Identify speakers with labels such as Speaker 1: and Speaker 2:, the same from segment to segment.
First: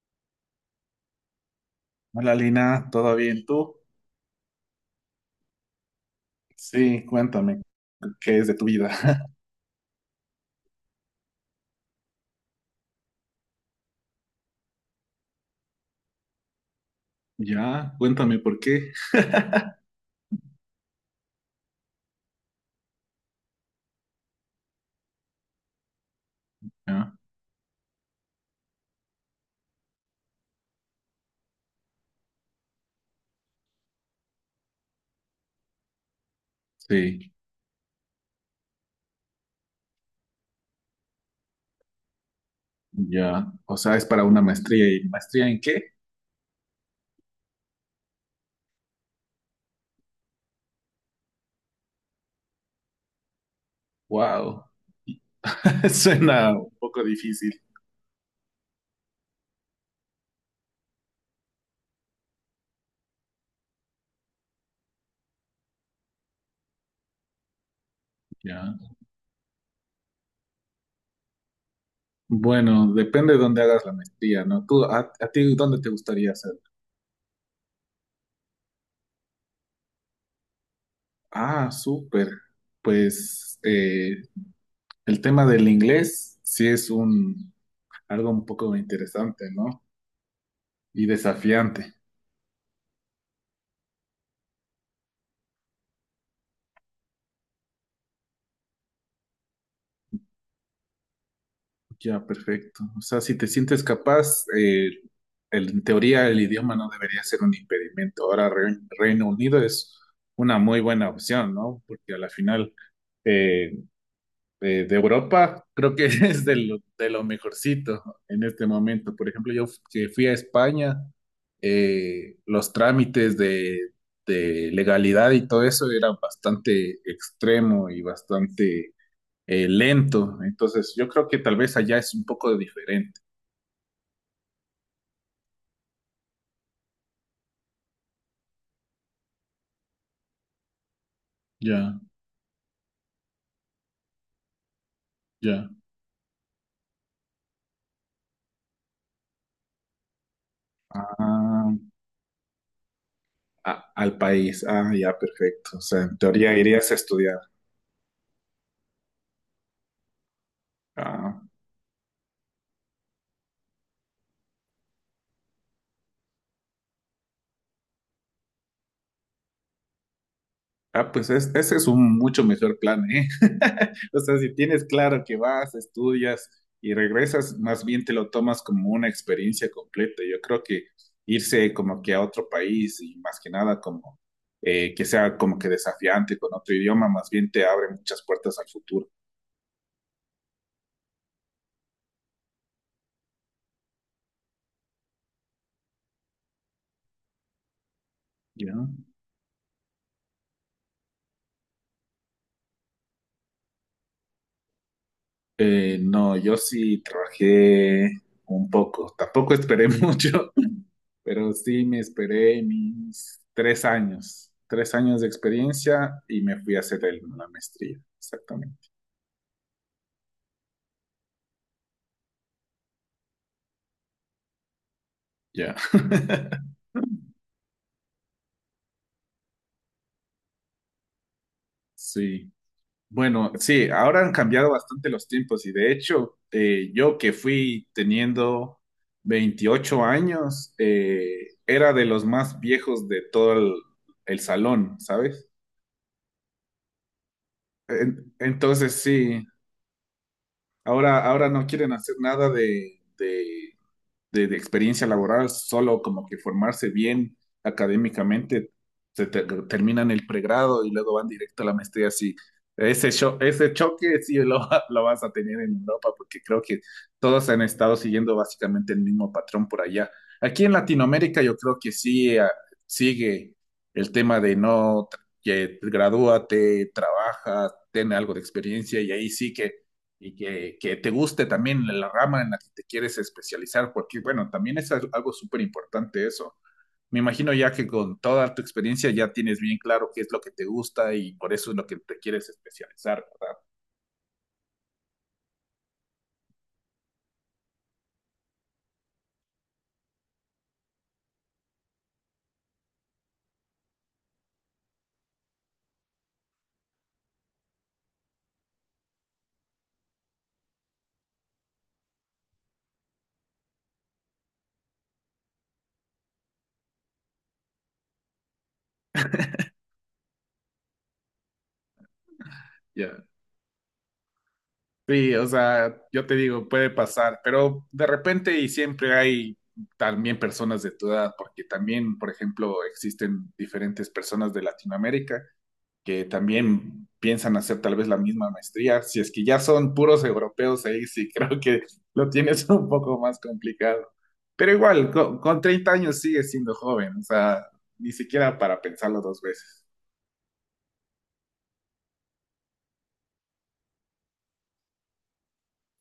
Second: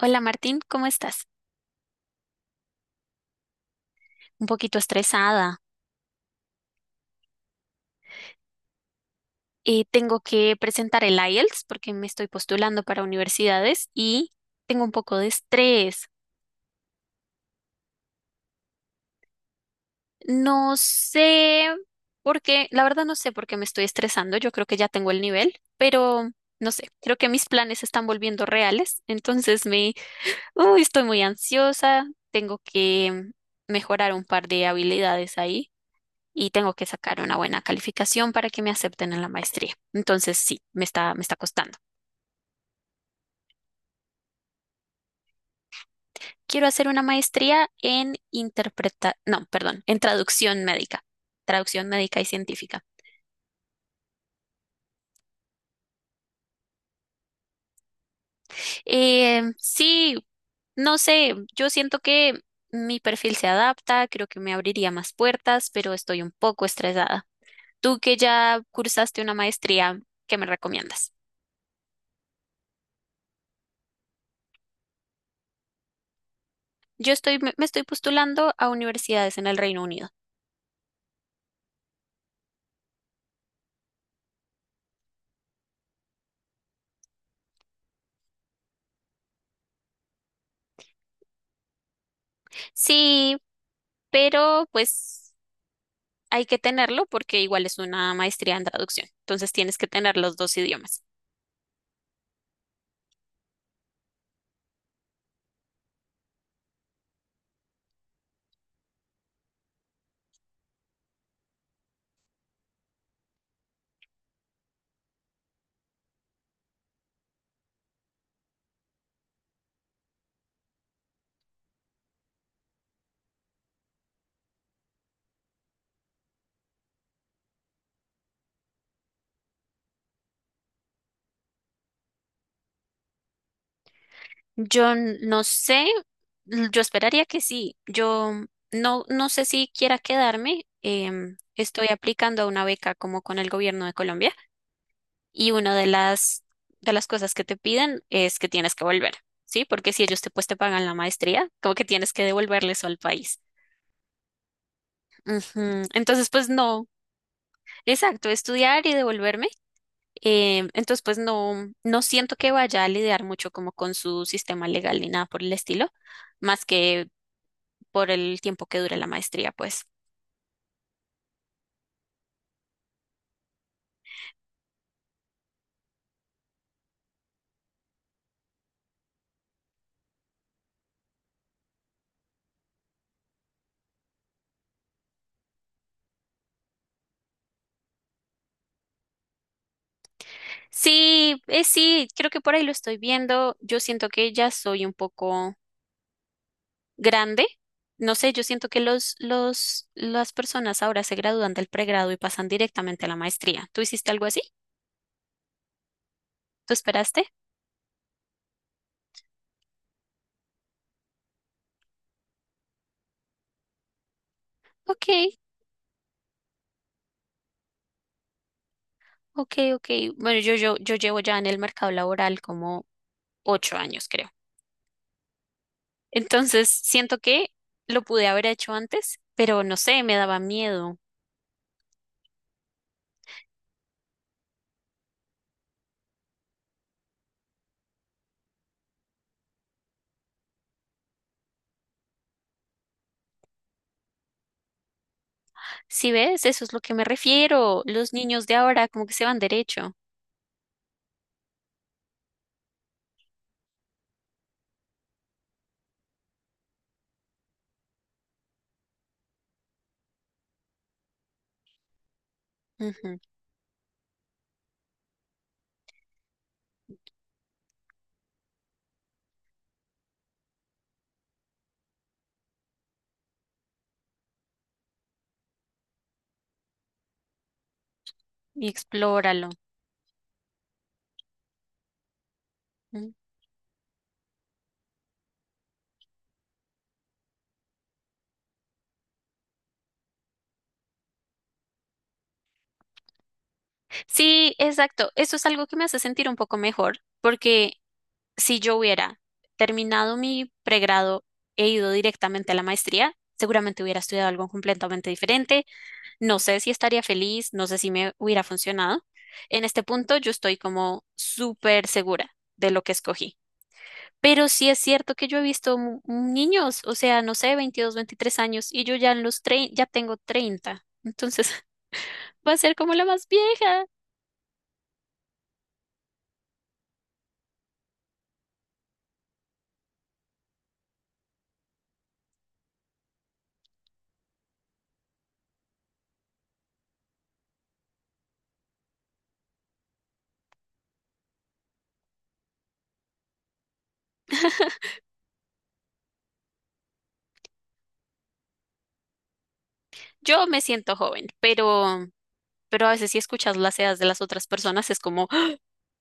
Speaker 1: Hola Martín, ¿cómo estás?
Speaker 2: Hola Lina, ¿todo bien tú?
Speaker 1: Un poquito estresada.
Speaker 2: Sí, cuéntame, ¿qué es de tu vida?
Speaker 1: Tengo que presentar el IELTS porque me estoy postulando para universidades y tengo un poco de estrés.
Speaker 2: Ya, cuéntame por qué.
Speaker 1: No sé por qué, la verdad no sé por qué me estoy estresando. Yo creo que ya tengo el nivel, pero no sé,
Speaker 2: Ya,
Speaker 1: creo que mis planes se están volviendo reales. Entonces, uy, estoy muy ansiosa. Tengo que mejorar un par de habilidades ahí. Y tengo que sacar
Speaker 2: sí,
Speaker 1: una buena calificación para que me acepten en la maestría. Entonces, sí, me está costando.
Speaker 2: ya. O sea, es para una maestría. ¿Y maestría en qué?
Speaker 1: Quiero hacer una maestría en interpreta, no, perdón, en traducción médica y científica.
Speaker 2: Wow, suena un poco difícil.
Speaker 1: Sí, no sé, yo siento que mi perfil se adapta, creo que me abriría más puertas, pero estoy un poco estresada. Tú que ya
Speaker 2: Ya.
Speaker 1: cursaste una maestría, ¿qué me recomiendas?
Speaker 2: Bueno, depende de dónde hagas la maestría, ¿no? ¿Tú, a ti dónde te gustaría hacer?
Speaker 1: Yo estoy, me me estoy postulando a universidades en el Reino Unido.
Speaker 2: Ah, súper. Pues el tema del inglés sí es un algo un poco interesante, ¿no? Y desafiante.
Speaker 1: Sí, pero pues hay que tenerlo porque igual es una maestría en traducción, entonces tienes que tener los dos idiomas.
Speaker 2: Ya, perfecto. O sea, si te sientes capaz, en teoría el idioma no debería ser un impedimento. Ahora Reino Unido es una muy buena opción, ¿no? Porque a la final eh, de Europa creo que es de de lo mejorcito en este momento. Por ejemplo, yo que fui a España, los trámites de legalidad y todo eso eran bastante extremo y bastante lento. Entonces, yo creo que tal vez allá es un poco diferente.
Speaker 1: Yo no sé, yo esperaría que sí, yo no, no sé si quiera quedarme, estoy
Speaker 2: Ya,
Speaker 1: aplicando a una beca como con el gobierno de Colombia y
Speaker 2: ya.
Speaker 1: una de las cosas que te piden es que tienes que volver, ¿sí? Porque si ellos te, pues, te pagan la maestría,
Speaker 2: Ah,
Speaker 1: como que tienes que devolverles al país.
Speaker 2: al país. Ah, ya, perfecto. O
Speaker 1: Ujú.
Speaker 2: sea, en
Speaker 1: Entonces, pues
Speaker 2: teoría
Speaker 1: no,
Speaker 2: irías a estudiar.
Speaker 1: exacto, estudiar y devolverme. Entonces, pues
Speaker 2: Ah,
Speaker 1: no, no siento que vaya a lidiar mucho como con su sistema legal ni nada por el estilo, más que por el tiempo que dure la maestría, pues.
Speaker 2: ah, pues ese es un mucho mejor plan, ¿eh? O sea, si tienes claro que vas, estudias y regresas, más bien te lo tomas como una experiencia completa. Yo creo que irse como que a otro país y más que nada como que sea como que desafiante con otro idioma, más bien te abre muchas puertas al futuro.
Speaker 1: Sí, sí, creo que por ahí lo estoy viendo. Yo siento que ya soy un poco grande. No sé, yo siento que
Speaker 2: Ya.
Speaker 1: las personas ahora se gradúan del pregrado y pasan directamente a la maestría. ¿Tú hiciste algo así?
Speaker 2: No, yo
Speaker 1: ¿Tú
Speaker 2: sí
Speaker 1: esperaste?
Speaker 2: trabajé un poco, tampoco esperé mucho, pero sí me esperé mis 3 años, tres
Speaker 1: Ok,
Speaker 2: años de experiencia y me fui a hacer la maestría, exactamente.
Speaker 1: ok, ok. Bueno, yo llevo ya en el mercado laboral como 8 años, creo.
Speaker 2: Ya.
Speaker 1: Entonces, siento que lo pude haber hecho antes, pero no sé, me daba miedo.
Speaker 2: Sí. Bueno, sí, ahora han cambiado bastante los tiempos y de hecho, yo que fui teniendo 28 años, era de los más viejos de todo el salón, ¿sabes?
Speaker 1: Si ves, eso es lo que me refiero. Los
Speaker 2: En-
Speaker 1: niños de ahora
Speaker 2: entonces
Speaker 1: como que se van
Speaker 2: sí,
Speaker 1: derecho.
Speaker 2: ahora no quieren hacer nada de experiencia laboral, solo como que formarse bien académicamente, se terminan el pregrado y luego van directo a la maestría. Sí,
Speaker 1: Ujú.
Speaker 2: ese choque sí lo vas a tener en Europa porque creo que todos han estado siguiendo básicamente el mismo patrón por allá. Aquí en Latinoamérica yo creo que sí sigue el tema de no, que gradúate, trabaja, ten algo de
Speaker 1: Y
Speaker 2: experiencia y ahí
Speaker 1: explóralo.
Speaker 2: sí que y que te guste también la rama en la que te
Speaker 1: Mm.
Speaker 2: quieres especializar, porque bueno, también es algo súper importante eso. Me imagino ya que con toda tu experiencia ya tienes bien claro qué es lo que te gusta y por eso es lo que te quieres especializar, ¿verdad?
Speaker 1: Sí, exacto. Eso es algo que me hace sentir un poco mejor, porque si yo hubiera terminado mi pregrado e ido directamente a la maestría, seguramente hubiera estudiado algo completamente diferente. No sé si estaría feliz, no sé si me hubiera funcionado. En este punto yo estoy como súper segura de lo que escogí. Pero sí es cierto que yo he visto niños, o sea, no sé, 22 23 años y yo ya en los ya tengo 30. Entonces, va a ser como la
Speaker 2: Ya. Yeah.
Speaker 1: más vieja.
Speaker 2: Sí, o sea, yo te digo, puede pasar, pero de repente y siempre hay también personas de tu edad, porque también, por ejemplo, existen diferentes personas de Latinoamérica que también piensan hacer tal vez la misma maestría. Si es que ya son puros europeos ahí, sí creo que lo tienes un poco más complicado. Pero igual, con 30 años sigues siendo joven, o sea, ni siquiera para pensarlo dos veces.
Speaker 1: Yo me siento joven, pero a veces si escuchas las edades de las otras personas es como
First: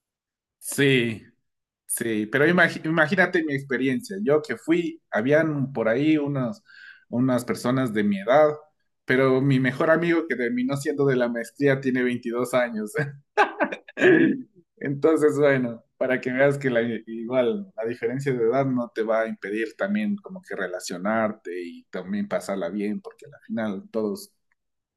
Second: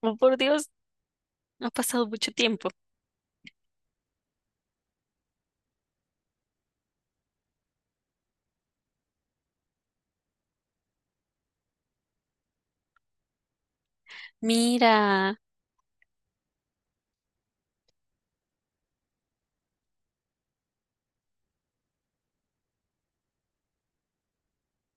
Speaker 1: oh, por Dios,
Speaker 2: Sí,
Speaker 1: ha pasado
Speaker 2: sí,
Speaker 1: mucho
Speaker 2: pero
Speaker 1: tiempo.
Speaker 2: imagínate mi experiencia. Yo que fui, habían por ahí unas personas de mi edad, pero mi mejor amigo que terminó siendo de la maestría tiene 22 años.
Speaker 1: Mira,
Speaker 2: Entonces, bueno, para que veas que igual la diferencia de edad no te va a impedir también como que relacionarte y también pasarla bien, porque al final todos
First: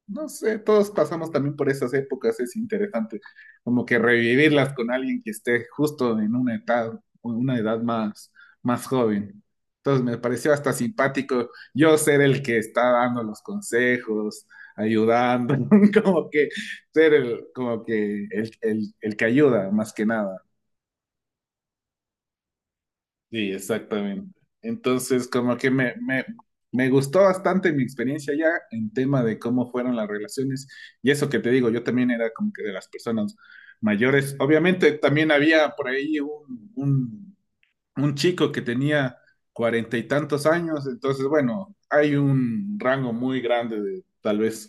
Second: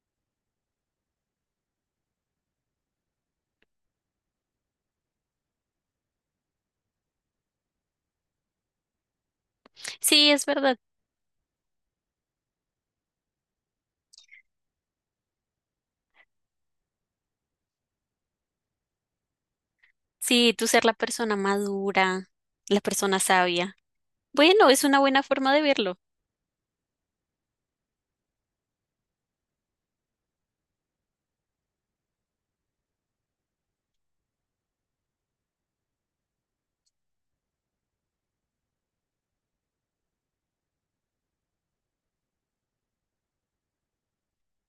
Speaker 2: no sé, todos pasamos también por esas épocas, es interesante como que revivirlas con alguien que esté justo en una edad, o en una edad más, más joven. Entonces me
Speaker 1: sí, es
Speaker 2: pareció hasta
Speaker 1: verdad.
Speaker 2: simpático yo ser el que está dando los consejos, ayudando, como que ser el, como que el que ayuda más que nada.
Speaker 1: Sí, tú ser la persona madura, la persona
Speaker 2: Sí,
Speaker 1: sabia.
Speaker 2: exactamente.
Speaker 1: Bueno, es una buena
Speaker 2: Entonces,
Speaker 1: forma
Speaker 2: como
Speaker 1: de
Speaker 2: que me,
Speaker 1: verlo.
Speaker 2: me, me gustó bastante mi experiencia ya en tema de cómo fueron las relaciones. Y eso que te digo, yo también era como que de las personas mayores. Obviamente, también había por ahí un chico que tenía cuarenta y tantos años. Entonces, bueno, hay un rango muy grande de tal vez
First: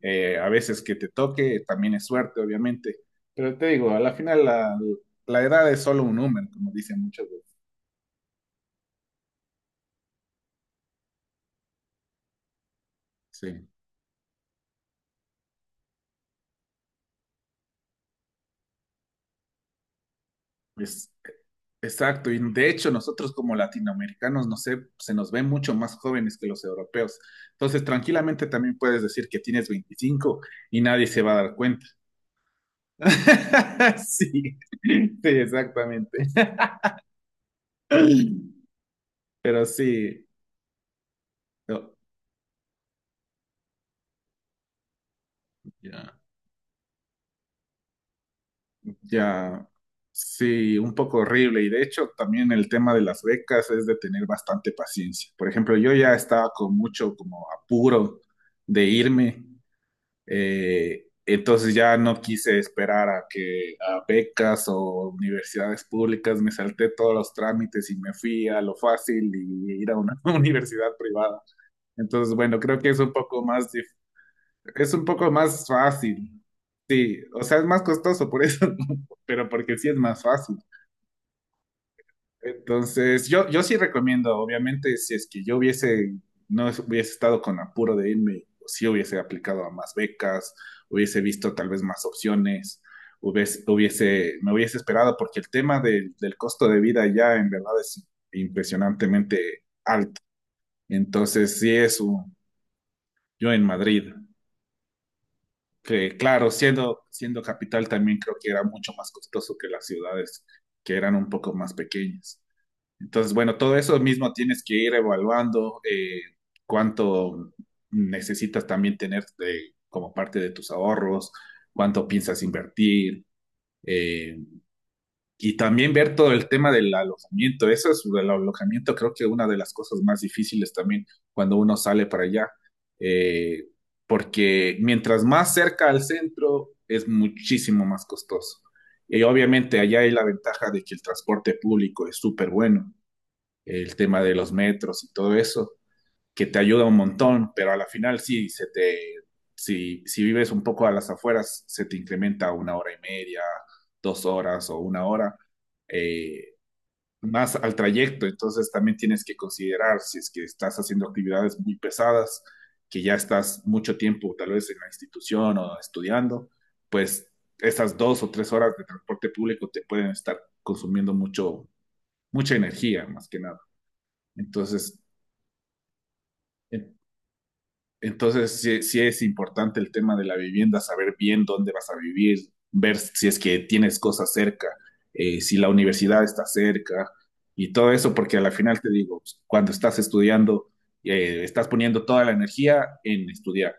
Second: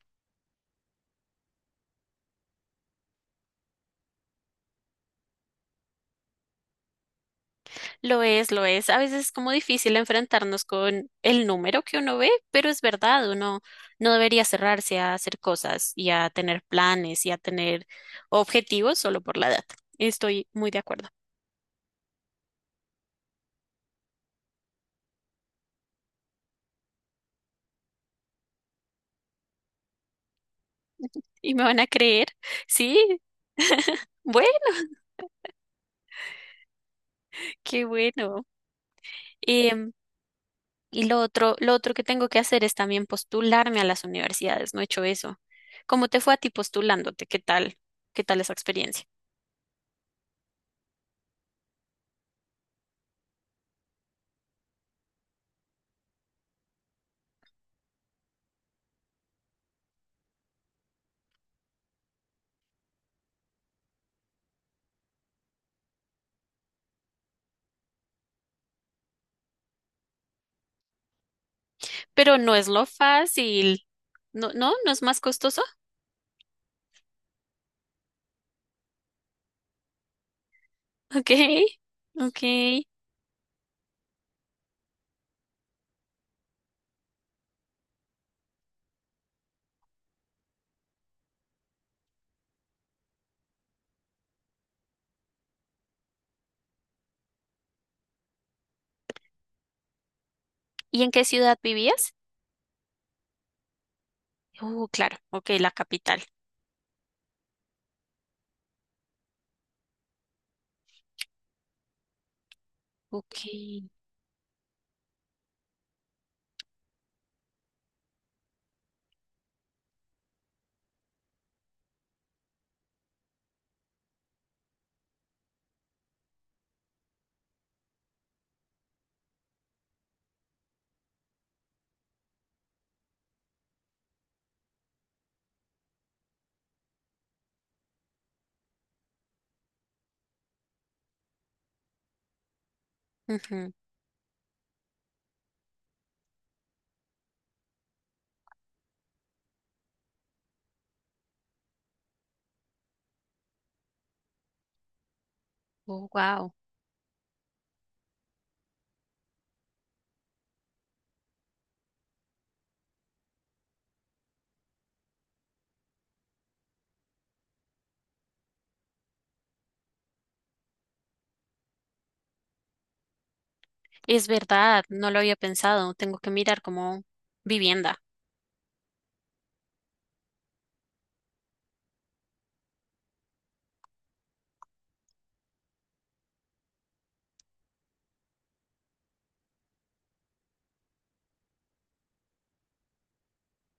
Speaker 2: a veces que te toque, también es suerte, obviamente. Pero te digo, a la final la edad es solo un número, como dicen muchos.
Speaker 1: Lo es, lo es. A veces es como difícil enfrentarnos con el número que uno ve, pero es verdad, uno
Speaker 2: Sí.
Speaker 1: no debería cerrarse a hacer cosas y a tener planes y a tener objetivos solo por la edad. Estoy muy de acuerdo.
Speaker 2: Pues, exacto, y de hecho nosotros como latinoamericanos, no sé, se nos ven mucho más jóvenes que los europeos. Entonces, tranquilamente también puedes decir que tienes 25 y nadie se va a
Speaker 1: ¿Y
Speaker 2: dar
Speaker 1: me van a
Speaker 2: cuenta.
Speaker 1: creer? Sí. Bueno,
Speaker 2: Sí, sí, exactamente.
Speaker 1: qué bueno.
Speaker 2: Pero sí,
Speaker 1: Y lo otro, lo
Speaker 2: no,
Speaker 1: otro que tengo que hacer es también postularme a las universidades. No he hecho eso. ¿Cómo
Speaker 2: ya,
Speaker 1: te fue a ti postulándote? ¿Qué tal? ¿Qué tal esa experiencia?
Speaker 2: ya, sí, un poco horrible. Y de hecho, también el tema de las becas es de tener bastante paciencia. Por ejemplo, yo ya estaba con mucho como apuro de irme. Entonces ya no quise esperar a becas o universidades públicas, me salté todos los trámites y me fui a lo fácil y ir a una universidad privada. Entonces,
Speaker 1: Pero no
Speaker 2: bueno,
Speaker 1: es
Speaker 2: creo
Speaker 1: lo
Speaker 2: que
Speaker 1: fácil. No, no, no
Speaker 2: es
Speaker 1: es
Speaker 2: un
Speaker 1: más
Speaker 2: poco
Speaker 1: costoso.
Speaker 2: más fácil. Sí, o sea, es más costoso por eso, pero porque sí es más fácil.
Speaker 1: Ok, ok.
Speaker 2: Entonces, yo sí recomiendo, obviamente, si es que yo hubiese, no hubiese estado con apuro de irme, sí hubiese aplicado a más becas, hubiese visto tal vez más opciones, me hubiese esperado, porque el tema del costo de vida ya en verdad es impresionantemente.
Speaker 1: ¿Y en qué ciudad
Speaker 2: Entonces, sí es
Speaker 1: vivías?
Speaker 2: un, yo en Madrid,
Speaker 1: Claro, ok, la
Speaker 2: que
Speaker 1: capital.
Speaker 2: claro, siendo capital también creo que era mucho más costoso que las ciudades que eran un poco más pequeñas. Entonces,
Speaker 1: Ok.
Speaker 2: bueno, todo eso mismo tienes que ir evaluando cuánto necesitas también tener como parte de tus ahorros, cuánto piensas invertir eh, y también ver todo el tema del alojamiento. Eso es el alojamiento, creo que una de las cosas más difíciles también cuando uno sale para allá, eh, porque mientras más cerca al centro es muchísimo más costoso. Y obviamente allá hay la ventaja de que el transporte público es súper bueno
Speaker 1: Ujú.
Speaker 2: el tema de los metros y todo eso, que te ayuda un montón, pero a la final sí, se te, si, si vives un poco a las afueras, se te incrementa a 1 hora y media, 2 horas o 1 hora.
Speaker 1: Oh, wow.
Speaker 2: Eh, Más al trayecto, entonces también tienes que considerar si es que estás haciendo actividades muy pesadas, que ya estás mucho tiempo tal vez en la institución o estudiando, pues esas 2 o 3 horas de transporte público te pueden estar consumiendo mucho, mucha energía más que nada.
Speaker 1: Es verdad,
Speaker 2: Entonces
Speaker 1: no lo había pensado. Tengo que mirar
Speaker 2: En-
Speaker 1: como vivienda.
Speaker 2: Entonces, sí, sí es importante el tema de la vivienda, saber bien dónde vas a vivir, ver si es que tienes cosas cerca, si la universidad está cerca y todo eso, porque a la final te digo, pues, cuando estás estudiando, estás poniendo toda la energía en estudiar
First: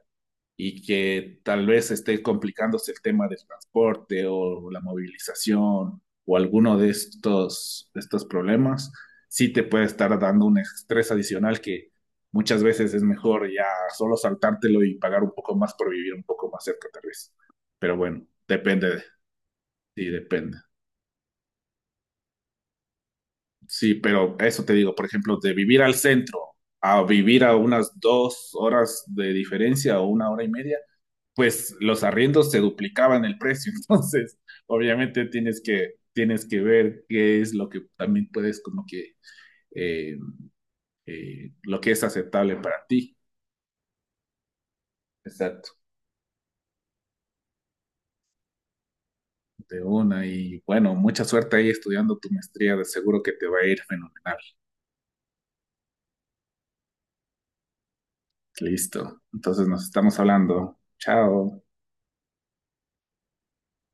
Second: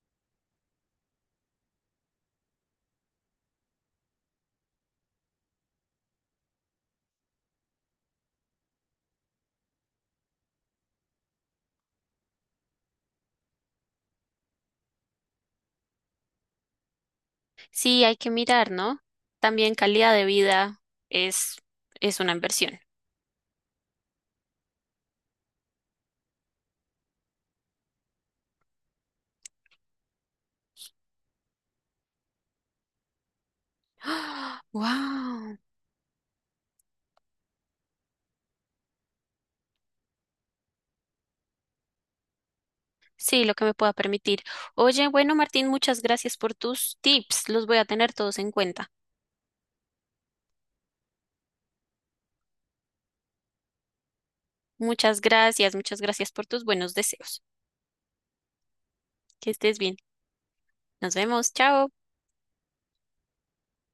Speaker 2: y que tal vez esté complicándose el tema del transporte o la movilización o alguno de estos, problemas, sí te puede estar dando un estrés adicional que muchas veces es mejor ya solo saltártelo y pagar un poco más por vivir un poco más cerca tal vez. Pero
Speaker 1: Sí, hay
Speaker 2: bueno,
Speaker 1: que mirar,
Speaker 2: depende,
Speaker 1: ¿no? También
Speaker 2: sí,
Speaker 1: calidad de
Speaker 2: depende.
Speaker 1: vida es, es una inversión.
Speaker 2: Sí, pero eso te digo, por ejemplo, de vivir al centro a vivir a unas 2 horas de diferencia o 1 hora y media, pues los arriendos se duplicaban el precio. Entonces, obviamente
Speaker 1: Wow.
Speaker 2: tienes que, ver qué es lo que también puedes como que, eh, lo que es aceptable para ti.
Speaker 1: Sí, lo que me pueda permitir. Oye, bueno, Martín,
Speaker 2: Exacto,
Speaker 1: muchas gracias por tus tips. Los voy a tener todos en cuenta.
Speaker 2: de una. Y bueno, mucha suerte ahí estudiando tu maestría. De seguro que te va a ir fenomenal.
Speaker 1: Muchas gracias por tus buenos deseos.
Speaker 2: Listo.
Speaker 1: Que
Speaker 2: Entonces
Speaker 1: estés
Speaker 2: nos
Speaker 1: bien.
Speaker 2: estamos hablando.
Speaker 1: Nos vemos.
Speaker 2: Chao.
Speaker 1: Chao.